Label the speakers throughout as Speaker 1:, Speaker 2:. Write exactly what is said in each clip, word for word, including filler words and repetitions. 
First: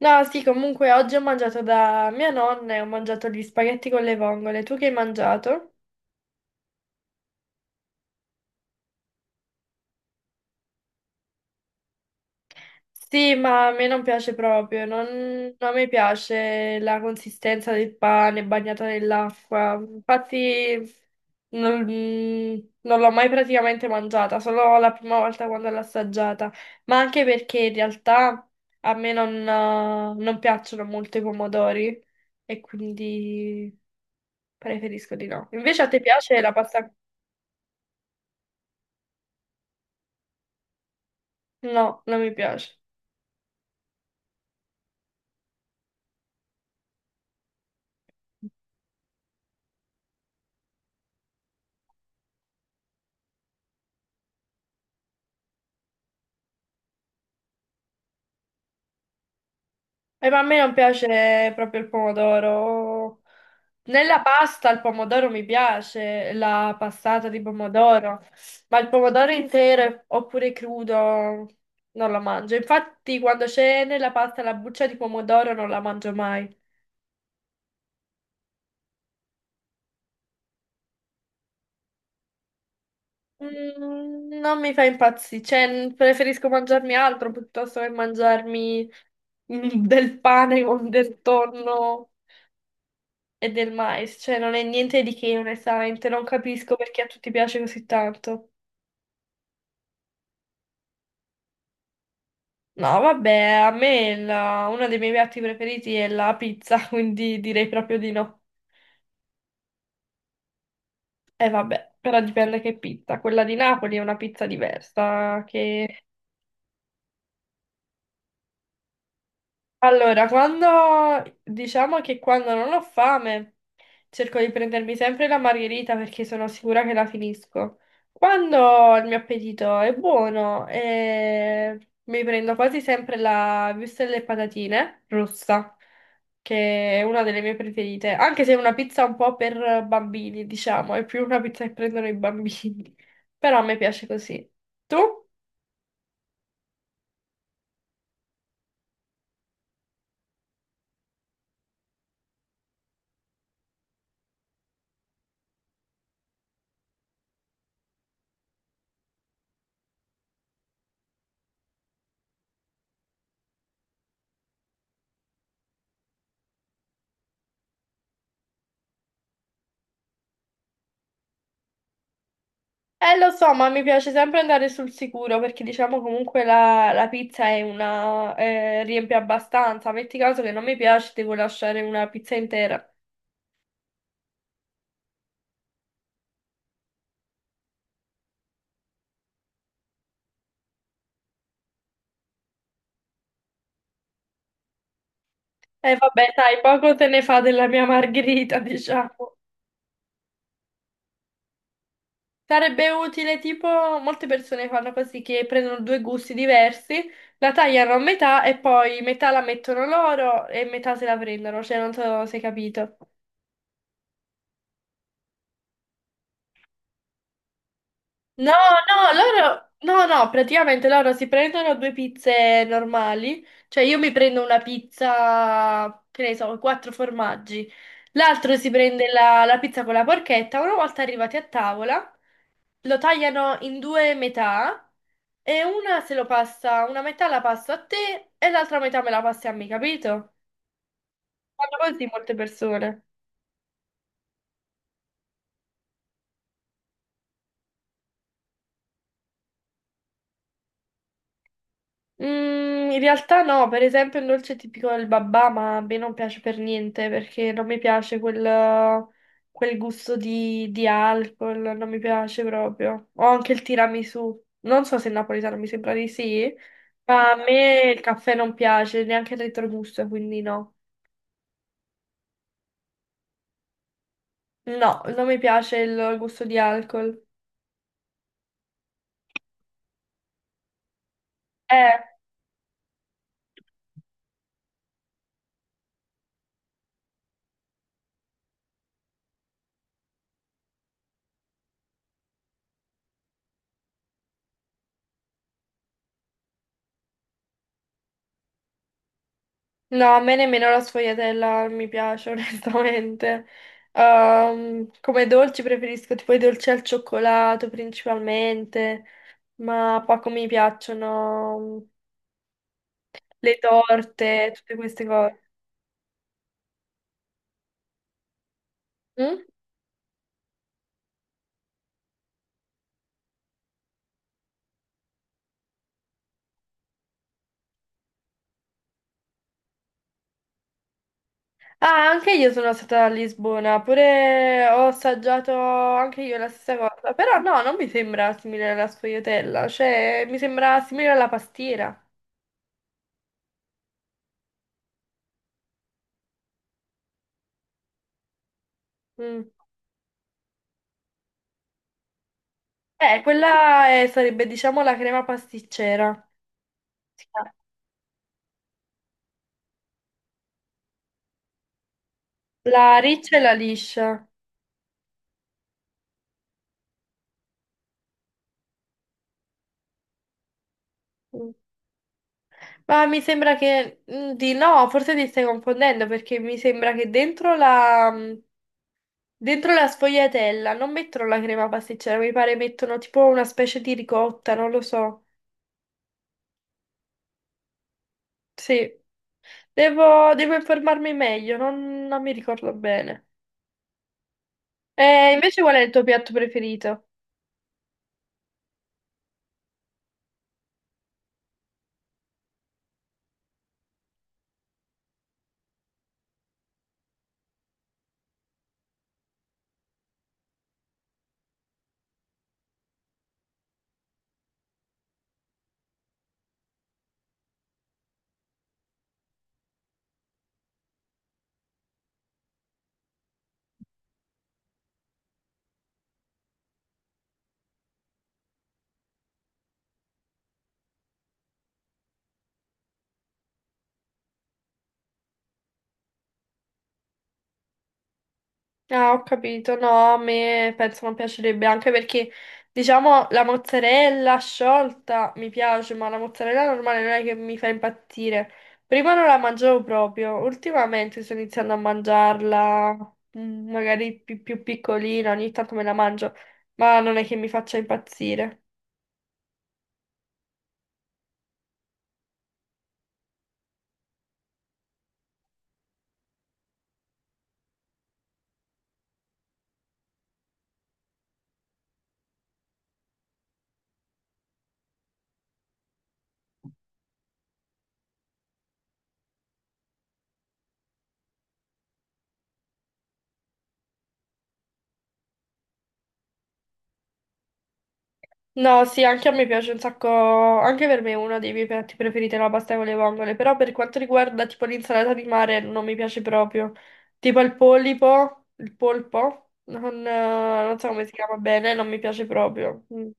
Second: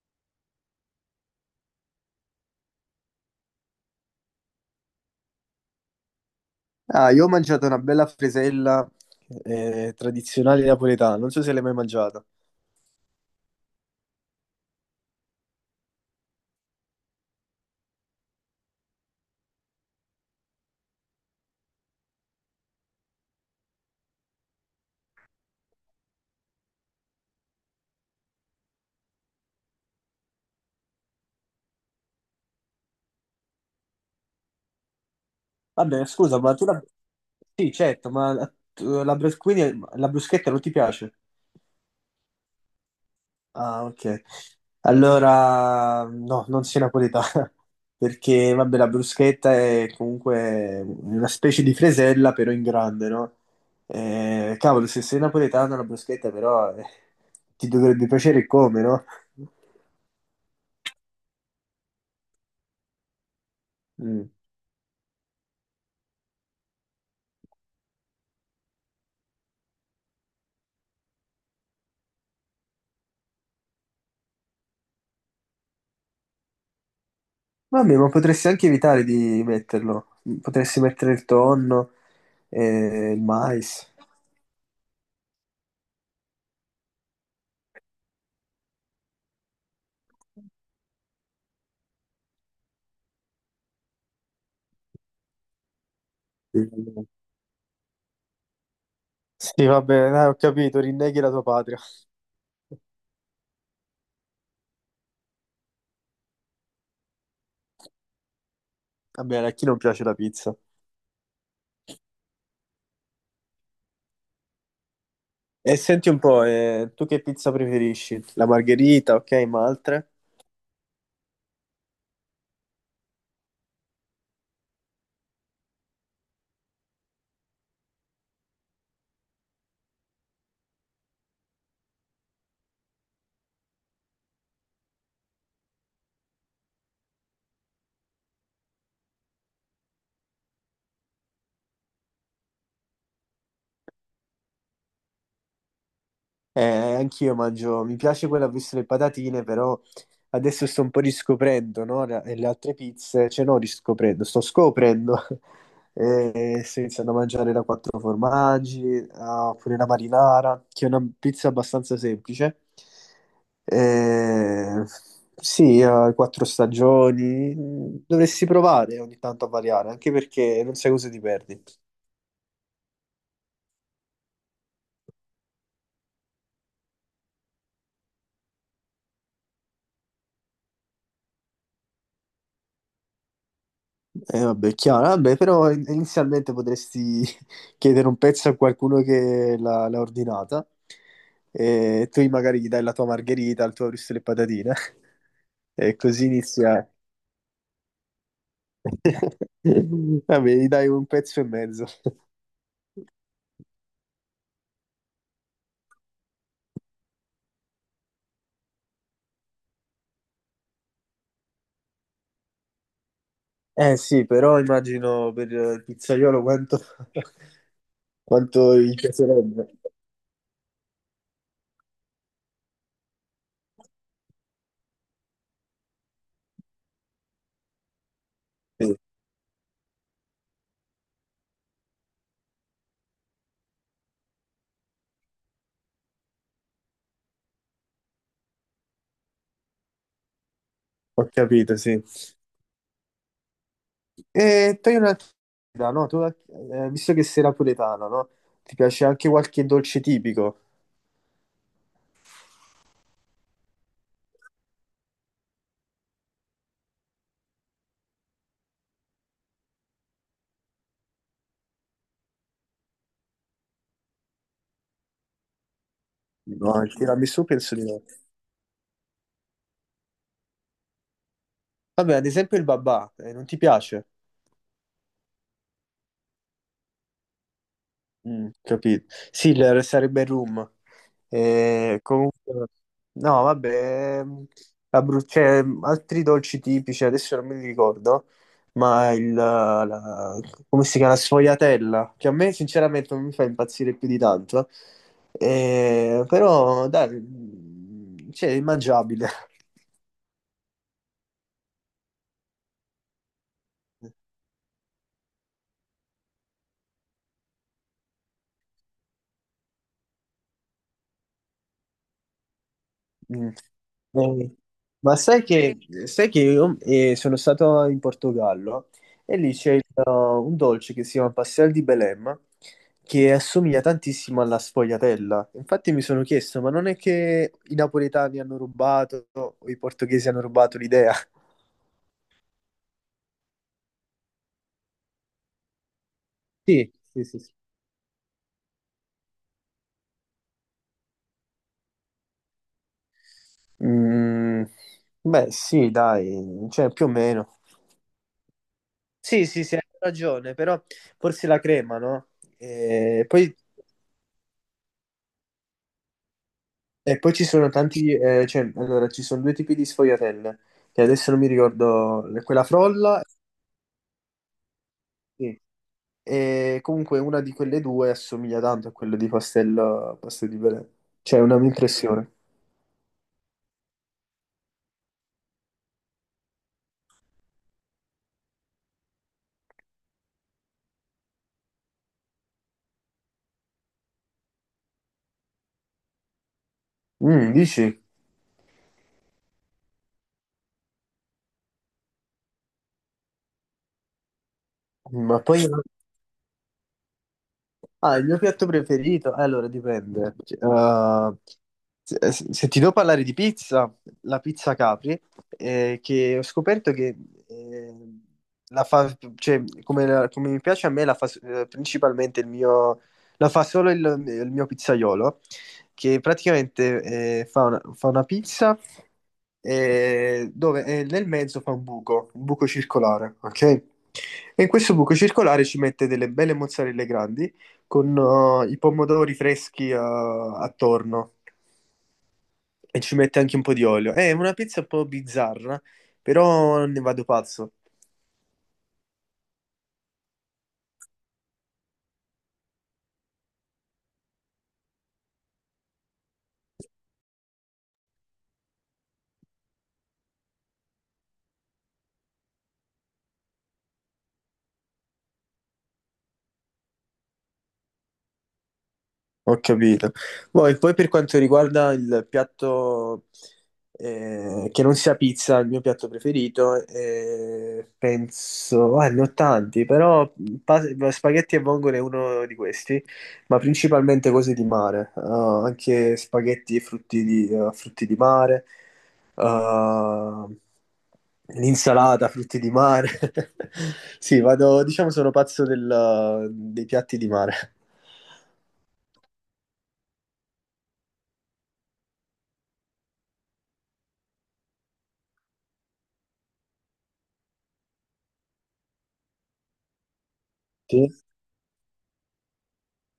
Speaker 1: No, sì, comunque oggi ho mangiato da mia nonna e ho mangiato gli spaghetti con le vongole. Tu che hai mangiato?
Speaker 2: Ah, io ho mangiato una bella fresella eh, tradizionale napoletana, non so se l'hai mai mangiata.
Speaker 1: Sì, ma a me non piace proprio, non, non mi piace la consistenza del pane bagnato nell'acqua. Infatti non, non l'ho mai praticamente mangiata, solo la prima volta quando l'ho assaggiata. Ma anche perché in realtà a me non, eh, non piacciono molto i pomodori e quindi preferisco di no. Invece a te
Speaker 2: Vabbè,
Speaker 1: piace
Speaker 2: scusa,
Speaker 1: la
Speaker 2: ma tu la...
Speaker 1: pasta?
Speaker 2: Sì, certo, ma la, tu- la brus- quindi la bruschetta non ti piace?
Speaker 1: No, non mi piace.
Speaker 2: Ah, ok. Allora, no, non sei napoletana, perché, vabbè, la bruschetta è comunque una specie di fresella, però in grande, no? Eh, cavolo, se sei napoletano la bruschetta, però, eh, ti dovrebbe piacere come, no?
Speaker 1: E ma a me non piace proprio il pomodoro. Nella
Speaker 2: Mm.
Speaker 1: pasta il pomodoro mi piace, la passata di pomodoro, ma il pomodoro intero oppure crudo non lo mangio. Infatti, quando c'è nella pasta la buccia di pomodoro non la mangio mai.
Speaker 2: Vabbè, ma potresti anche evitare di metterlo. Potresti mettere il tonno e il mais.
Speaker 1: Mm, non mi fa impazzire, cioè n- preferisco mangiarmi altro piuttosto che mangiarmi mm, del pane con del tonno e del mais, cioè non è niente di che, onestamente, non capisco perché a tutti piace così tanto.
Speaker 2: Sì, va bene, eh, ho capito, rinneghi la tua patria.
Speaker 1: No, vabbè, a me la- uno dei miei piatti preferiti è la pizza, quindi direi proprio di no.
Speaker 2: Vabbè, a chi non piace la pizza?
Speaker 1: E vabbè, però dipende che pizza. Quella di Napoli è una pizza diversa,
Speaker 2: E
Speaker 1: che
Speaker 2: senti un po', eh, tu che pizza preferisci? La margherita, ok, ma altre?
Speaker 1: Allora, quando diciamo che quando non ho fame, cerco di prendermi sempre la margherita perché sono sicura che la finisco. Quando il mio appetito è buono, eh, mi prendo quasi sempre la wurstel e patatine rossa, che è una delle mie preferite, anche se è una pizza un po' per bambini, diciamo, è più una pizza che prendono i bambini, però a me piace così. Tu?
Speaker 2: Eh, anch'io mangio, mi piace quella a vista le patatine, però adesso sto un po' riscoprendo, no? La- e Le altre pizze, cioè no, riscoprendo, sto scoprendo. E sto iniziando a mangiare la quattro formaggi, ah, oppure la marinara, che è una pizza abbastanza semplice. Eh, sì, eh, quattro stagioni, mm, dovresti provare ogni tanto a variare, anche perché non sai cosa ti perdi.
Speaker 1: Eh, lo so, ma mi piace sempre andare sul sicuro perché diciamo comunque la, la pizza è una, eh, riempie abbastanza. Metti caso che non mi piace, devo lasciare una pizza intera.
Speaker 2: Eh, vabbè, è chiaro, vabbè, però in- inizialmente potresti chiedere un pezzo a qualcuno che l'ha l'ha ordinata e tu magari gli dai la tua margherita, il tuo risto e le patatine
Speaker 1: E
Speaker 2: e
Speaker 1: vabbè,
Speaker 2: così
Speaker 1: dai,
Speaker 2: inizia...
Speaker 1: poco te ne fa della mia margherita, diciamo.
Speaker 2: Vabbè, gli dai un pezzo e mezzo.
Speaker 1: Sarebbe utile, tipo, molte persone fanno così che prendono due gusti diversi, la tagliano a metà e poi metà la mettono loro e metà se la prendono, cioè non so se hai capito.
Speaker 2: Eh sì, però immagino per il pizzaiolo quanto,
Speaker 1: No,
Speaker 2: quanto gli
Speaker 1: no, loro,
Speaker 2: piacerebbe.
Speaker 1: no, no, praticamente loro si prendono due pizze normali, cioè io mi prendo una pizza, che ne so, quattro formaggi, l'altro si
Speaker 2: Sì,
Speaker 1: prende la, la pizza con la porchetta, una volta arrivati a tavola lo tagliano in due metà e una se lo passa, una metà la passo a te e l'altra metà me la passi a me, capito?
Speaker 2: ho capito,
Speaker 1: Fanno
Speaker 2: sì.
Speaker 1: così molte persone.
Speaker 2: E togli una curiosità, no? Tu, eh, visto che sei napoletano, no? Ti piace anche qualche dolce tipico?
Speaker 1: Mm, in realtà no, per esempio il dolce tipico del babà, ma a me non piace per niente perché non mi piace quel, quel gusto di, di alcol, non mi piace proprio. O anche il tiramisù, non so se è napoletano, mi sembra di sì,
Speaker 2: No, il
Speaker 1: ma a
Speaker 2: tiramisù penso
Speaker 1: me
Speaker 2: di
Speaker 1: il
Speaker 2: no.
Speaker 1: caffè non piace, neanche il retrogusto, quindi no.
Speaker 2: Vabbè, ad esempio il babà, eh, non ti piace?
Speaker 1: No, non mi piace il gusto di alcol.
Speaker 2: Mm, capito. Sì, il- sarebbe Room.
Speaker 1: Eh.
Speaker 2: Eh, comunque, no, vabbè, ehm, la bru- cioè, altri dolci tipici, adesso non me li ricordo, ma il, la, la- come si chiama, la sfogliatella, che a me sinceramente non mi fa impazzire più di tanto. Eh, però dai, mm, cioè, è mangiabile.
Speaker 1: No, a me nemmeno la sfogliatella mi piace, onestamente. Ehm, come dolci preferisco tipo i dolci al cioccolato principalmente, ma poco mi piacciono mm,
Speaker 2: Mm.
Speaker 1: le torte,
Speaker 2: Eh,
Speaker 1: tutte queste
Speaker 2: ma
Speaker 1: cose.
Speaker 2: sai che, sai che io eh, sono stato in Portogallo e
Speaker 1: Mm?
Speaker 2: lì c'è il- un dolce che si chiama pastel di Belém che assomiglia tantissimo alla sfogliatella. Infatti mi sono chiesto, ma non è che i napoletani hanno rubato o i portoghesi hanno rubato l'idea?
Speaker 1: Ah, anche io sono stata a Lisbona, pure ho assaggiato anche io la stessa
Speaker 2: Sì,
Speaker 1: cosa,
Speaker 2: sì,
Speaker 1: però
Speaker 2: sì, sì.
Speaker 1: no, non mi sembra simile alla sfogliatella, cioè mi sembra simile alla pastiera.
Speaker 2: Mm, beh, sì, dai, cioè più o meno. Sì,
Speaker 1: Mm.
Speaker 2: sì, sì, hai ragione, però forse la crema, no?
Speaker 1: Eh,
Speaker 2: E poi
Speaker 1: quella è- sarebbe diciamo la crema pasticcera.
Speaker 2: e poi ci sono tanti, eh, cioè, allora, ci sono due tipi di sfogliatelle, che adesso non mi ricordo, quella
Speaker 1: La
Speaker 2: frolla,
Speaker 1: riccia e la liscia.
Speaker 2: sì. E comunque una di quelle due assomiglia tanto a quella di Pastello, Pastello di Belè. Cioè, è
Speaker 1: Mm.
Speaker 2: una mia impressione.
Speaker 1: Ma mi sembra che mm, di no, forse ti stai confondendo perché mi sembra che dentro la, mm, dentro la sfogliatella non mettono la crema pasticcera, mi pare mettono tipo una specie di ricotta, non lo so.
Speaker 2: Mm, dici?
Speaker 1: Sì, devo, devo informarmi meglio, non, non mi ricordo bene. E
Speaker 2: Ma
Speaker 1: invece
Speaker 2: poi...
Speaker 1: qual è il tuo piatto preferito?
Speaker 2: Ah, il mio piatto preferito? Eh, Allora, dipende. Uh, se, eh, se ti devo parlare di pizza, la pizza Capri, eh, che ho scoperto che eh, la fa, cioè, come, la- come mi piace a me, la fa eh, principalmente il mio, la fa solo il, il mio pizzaiolo, che praticamente eh, fa una, fa una pizza eh, dove eh, nel mezzo fa un buco, un buco circolare, ok? E in questo buco circolare ci mette delle belle mozzarelle grandi con eh, i pomodori freschi eh, attorno e ci mette anche un po' di olio. Eh, È una pizza un po' bizzarra, però ne vado pazzo.
Speaker 1: Ah, ho capito, no, a me penso non piacerebbe, anche perché, diciamo, la mozzarella sciolta mi piace, ma la mozzarella normale non è che mi fa impazzire. Prima non la mangiavo proprio, ultimamente sto iniziando a mangiarla, mm, magari pi- più, piccolina, ogni tanto me la mangio, ma non è che mi faccia impazzire.
Speaker 2: Ho capito. Poi, poi per quanto riguarda il piatto eh, che non sia pizza, il mio piatto preferito, eh, penso, ah, ne ho tanti, però pa- spaghetti e vongole è uno di questi, ma principalmente cose di mare, eh, anche spaghetti e frutti di, eh, frutti di mare, eh, l'insalata, frutti di mare. Sì, vado, diciamo sono pazzo del- dei piatti di mare.
Speaker 1: No, sì, anche a me piace un sacco, anche per me è uno dei miei piatti preferiti la pasta con le vongole, però per quanto riguarda tipo l'insalata di mare non mi piace proprio, tipo il polipo, il polpo, non, eh, non so come
Speaker 2: Sì?
Speaker 1: si chiama bene, non mi piace proprio. Mm.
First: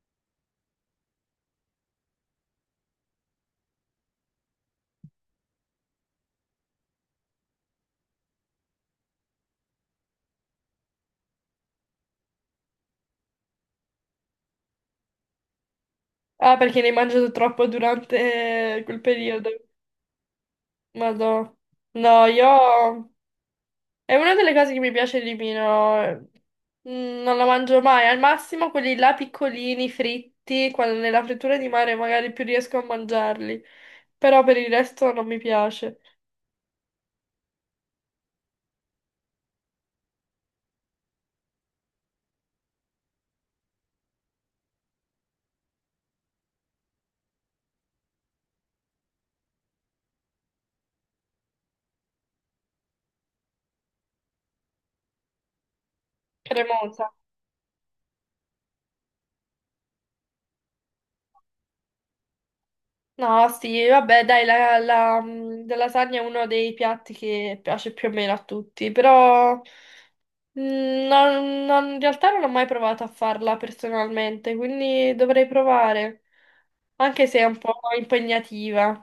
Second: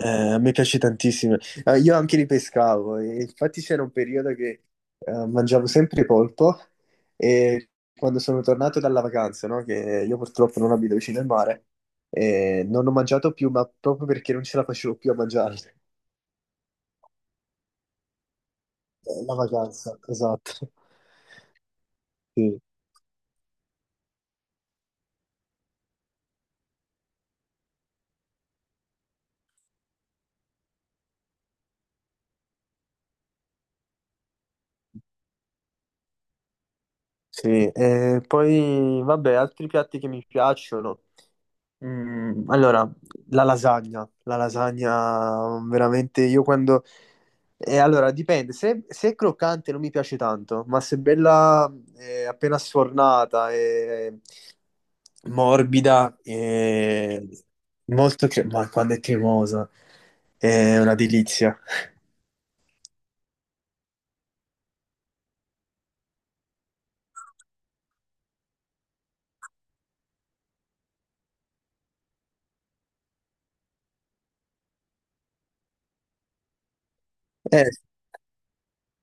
Speaker 2: Eh, a me piace tantissimo. Eh, io anche li pescavo, e infatti c'era un periodo che eh, mangiavo sempre polpo e quando sono tornato dalla vacanza, no, che io purtroppo non abito vicino al mare, eh, non ho mangiato più, ma proprio perché non ce la facevo più a mangiarli. Eh,
Speaker 1: Ah, perché ne hai mangiato troppo durante quel
Speaker 2: la
Speaker 1: periodo,
Speaker 2: vacanza, esatto.
Speaker 1: madò. No, io
Speaker 2: Sì,
Speaker 1: È una delle cose che mi piace di meno. Mm, Non la mangio mai. Al massimo quelli là piccolini, fritti, quando nella frittura di mare magari più riesco a mangiarli. Però per il resto non mi piace.
Speaker 2: sì. Eh, poi vabbè, altri piatti che mi piacciono. Mm, allora, la lasagna, la lasagna mm, veramente io quando... eh, allora, dipende, se, se è croccante non mi piace tanto, ma se è bella eh, appena sfornata e morbida
Speaker 1: Cremosa.
Speaker 2: e molto cre- ma quando è cremosa è una delizia.
Speaker 1: No, sì, vabbè, dai, la, la, mm, la lasagna è uno dei piatti che piace più o meno a tutti, però mm, non- non- in realtà non ho mai provato a farla personalmente, quindi dovrei provare, anche se è un
Speaker 2: Eh,
Speaker 1: po' impegnativa.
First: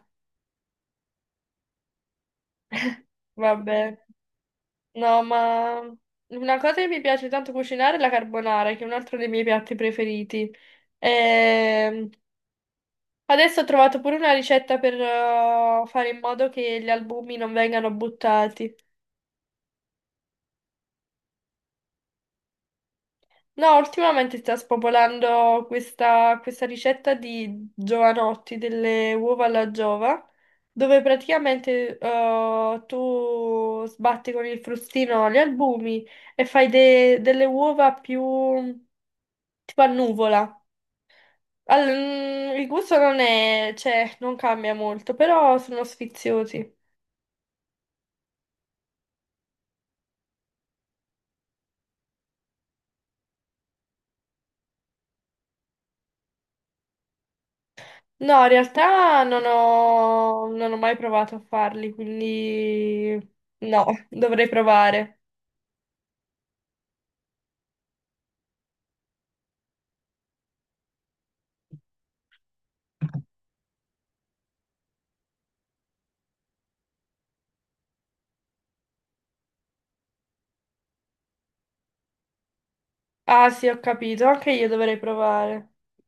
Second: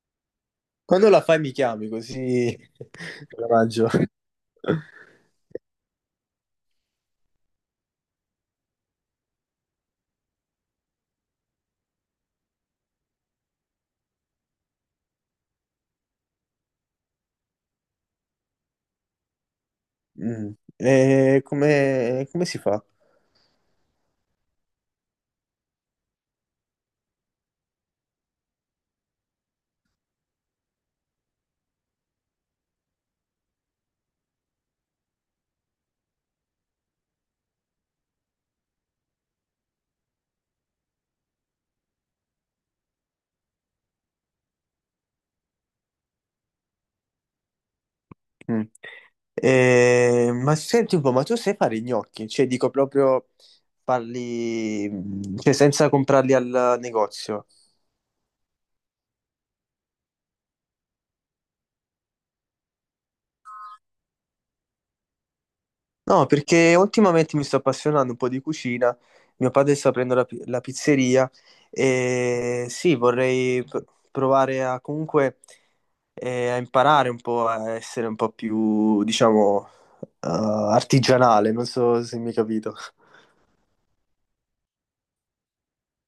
Speaker 2: quando la fai mi chiami così la mangio.
Speaker 1: Vabbè, no, ma una cosa che mi piace tanto cucinare è la carbonara, che è un altro dei miei piatti preferiti. Ehm, Adesso ho trovato pure una ricetta per eh, fare in modo che gli albumi non vengano buttati.
Speaker 2: Mm, eh, come, come si fa?
Speaker 1: No, ultimamente sta spopolando questa, questa, ricetta di giovanotti, delle uova alla giova, dove praticamente eh, tu sbatti con il frustino gli albumi e fai de- delle uova più tipo a nuvola. Al- mm, il gusto non è, cioè, non cambia molto, però sono sfiziosi.
Speaker 2: Mm. Eh, ma senti un po', ma tu sai fare i gnocchi? Cioè, dico proprio farli, mm, cioè, senza comprarli al negozio.
Speaker 1: No, in realtà non ho, non ho mai provato a farli, quindi no, dovrei provare.
Speaker 2: No, perché ultimamente mi sto appassionando un po' di cucina. Mio padre sta aprendo la, pi- la pizzeria e sì, vorrei pr- provare a comunque eh, a imparare un po' a essere un po' più, diciamo, eh, artigianale. Non so se mi hai capito.
Speaker 1: Ah sì, ho capito, anche io dovrei provare.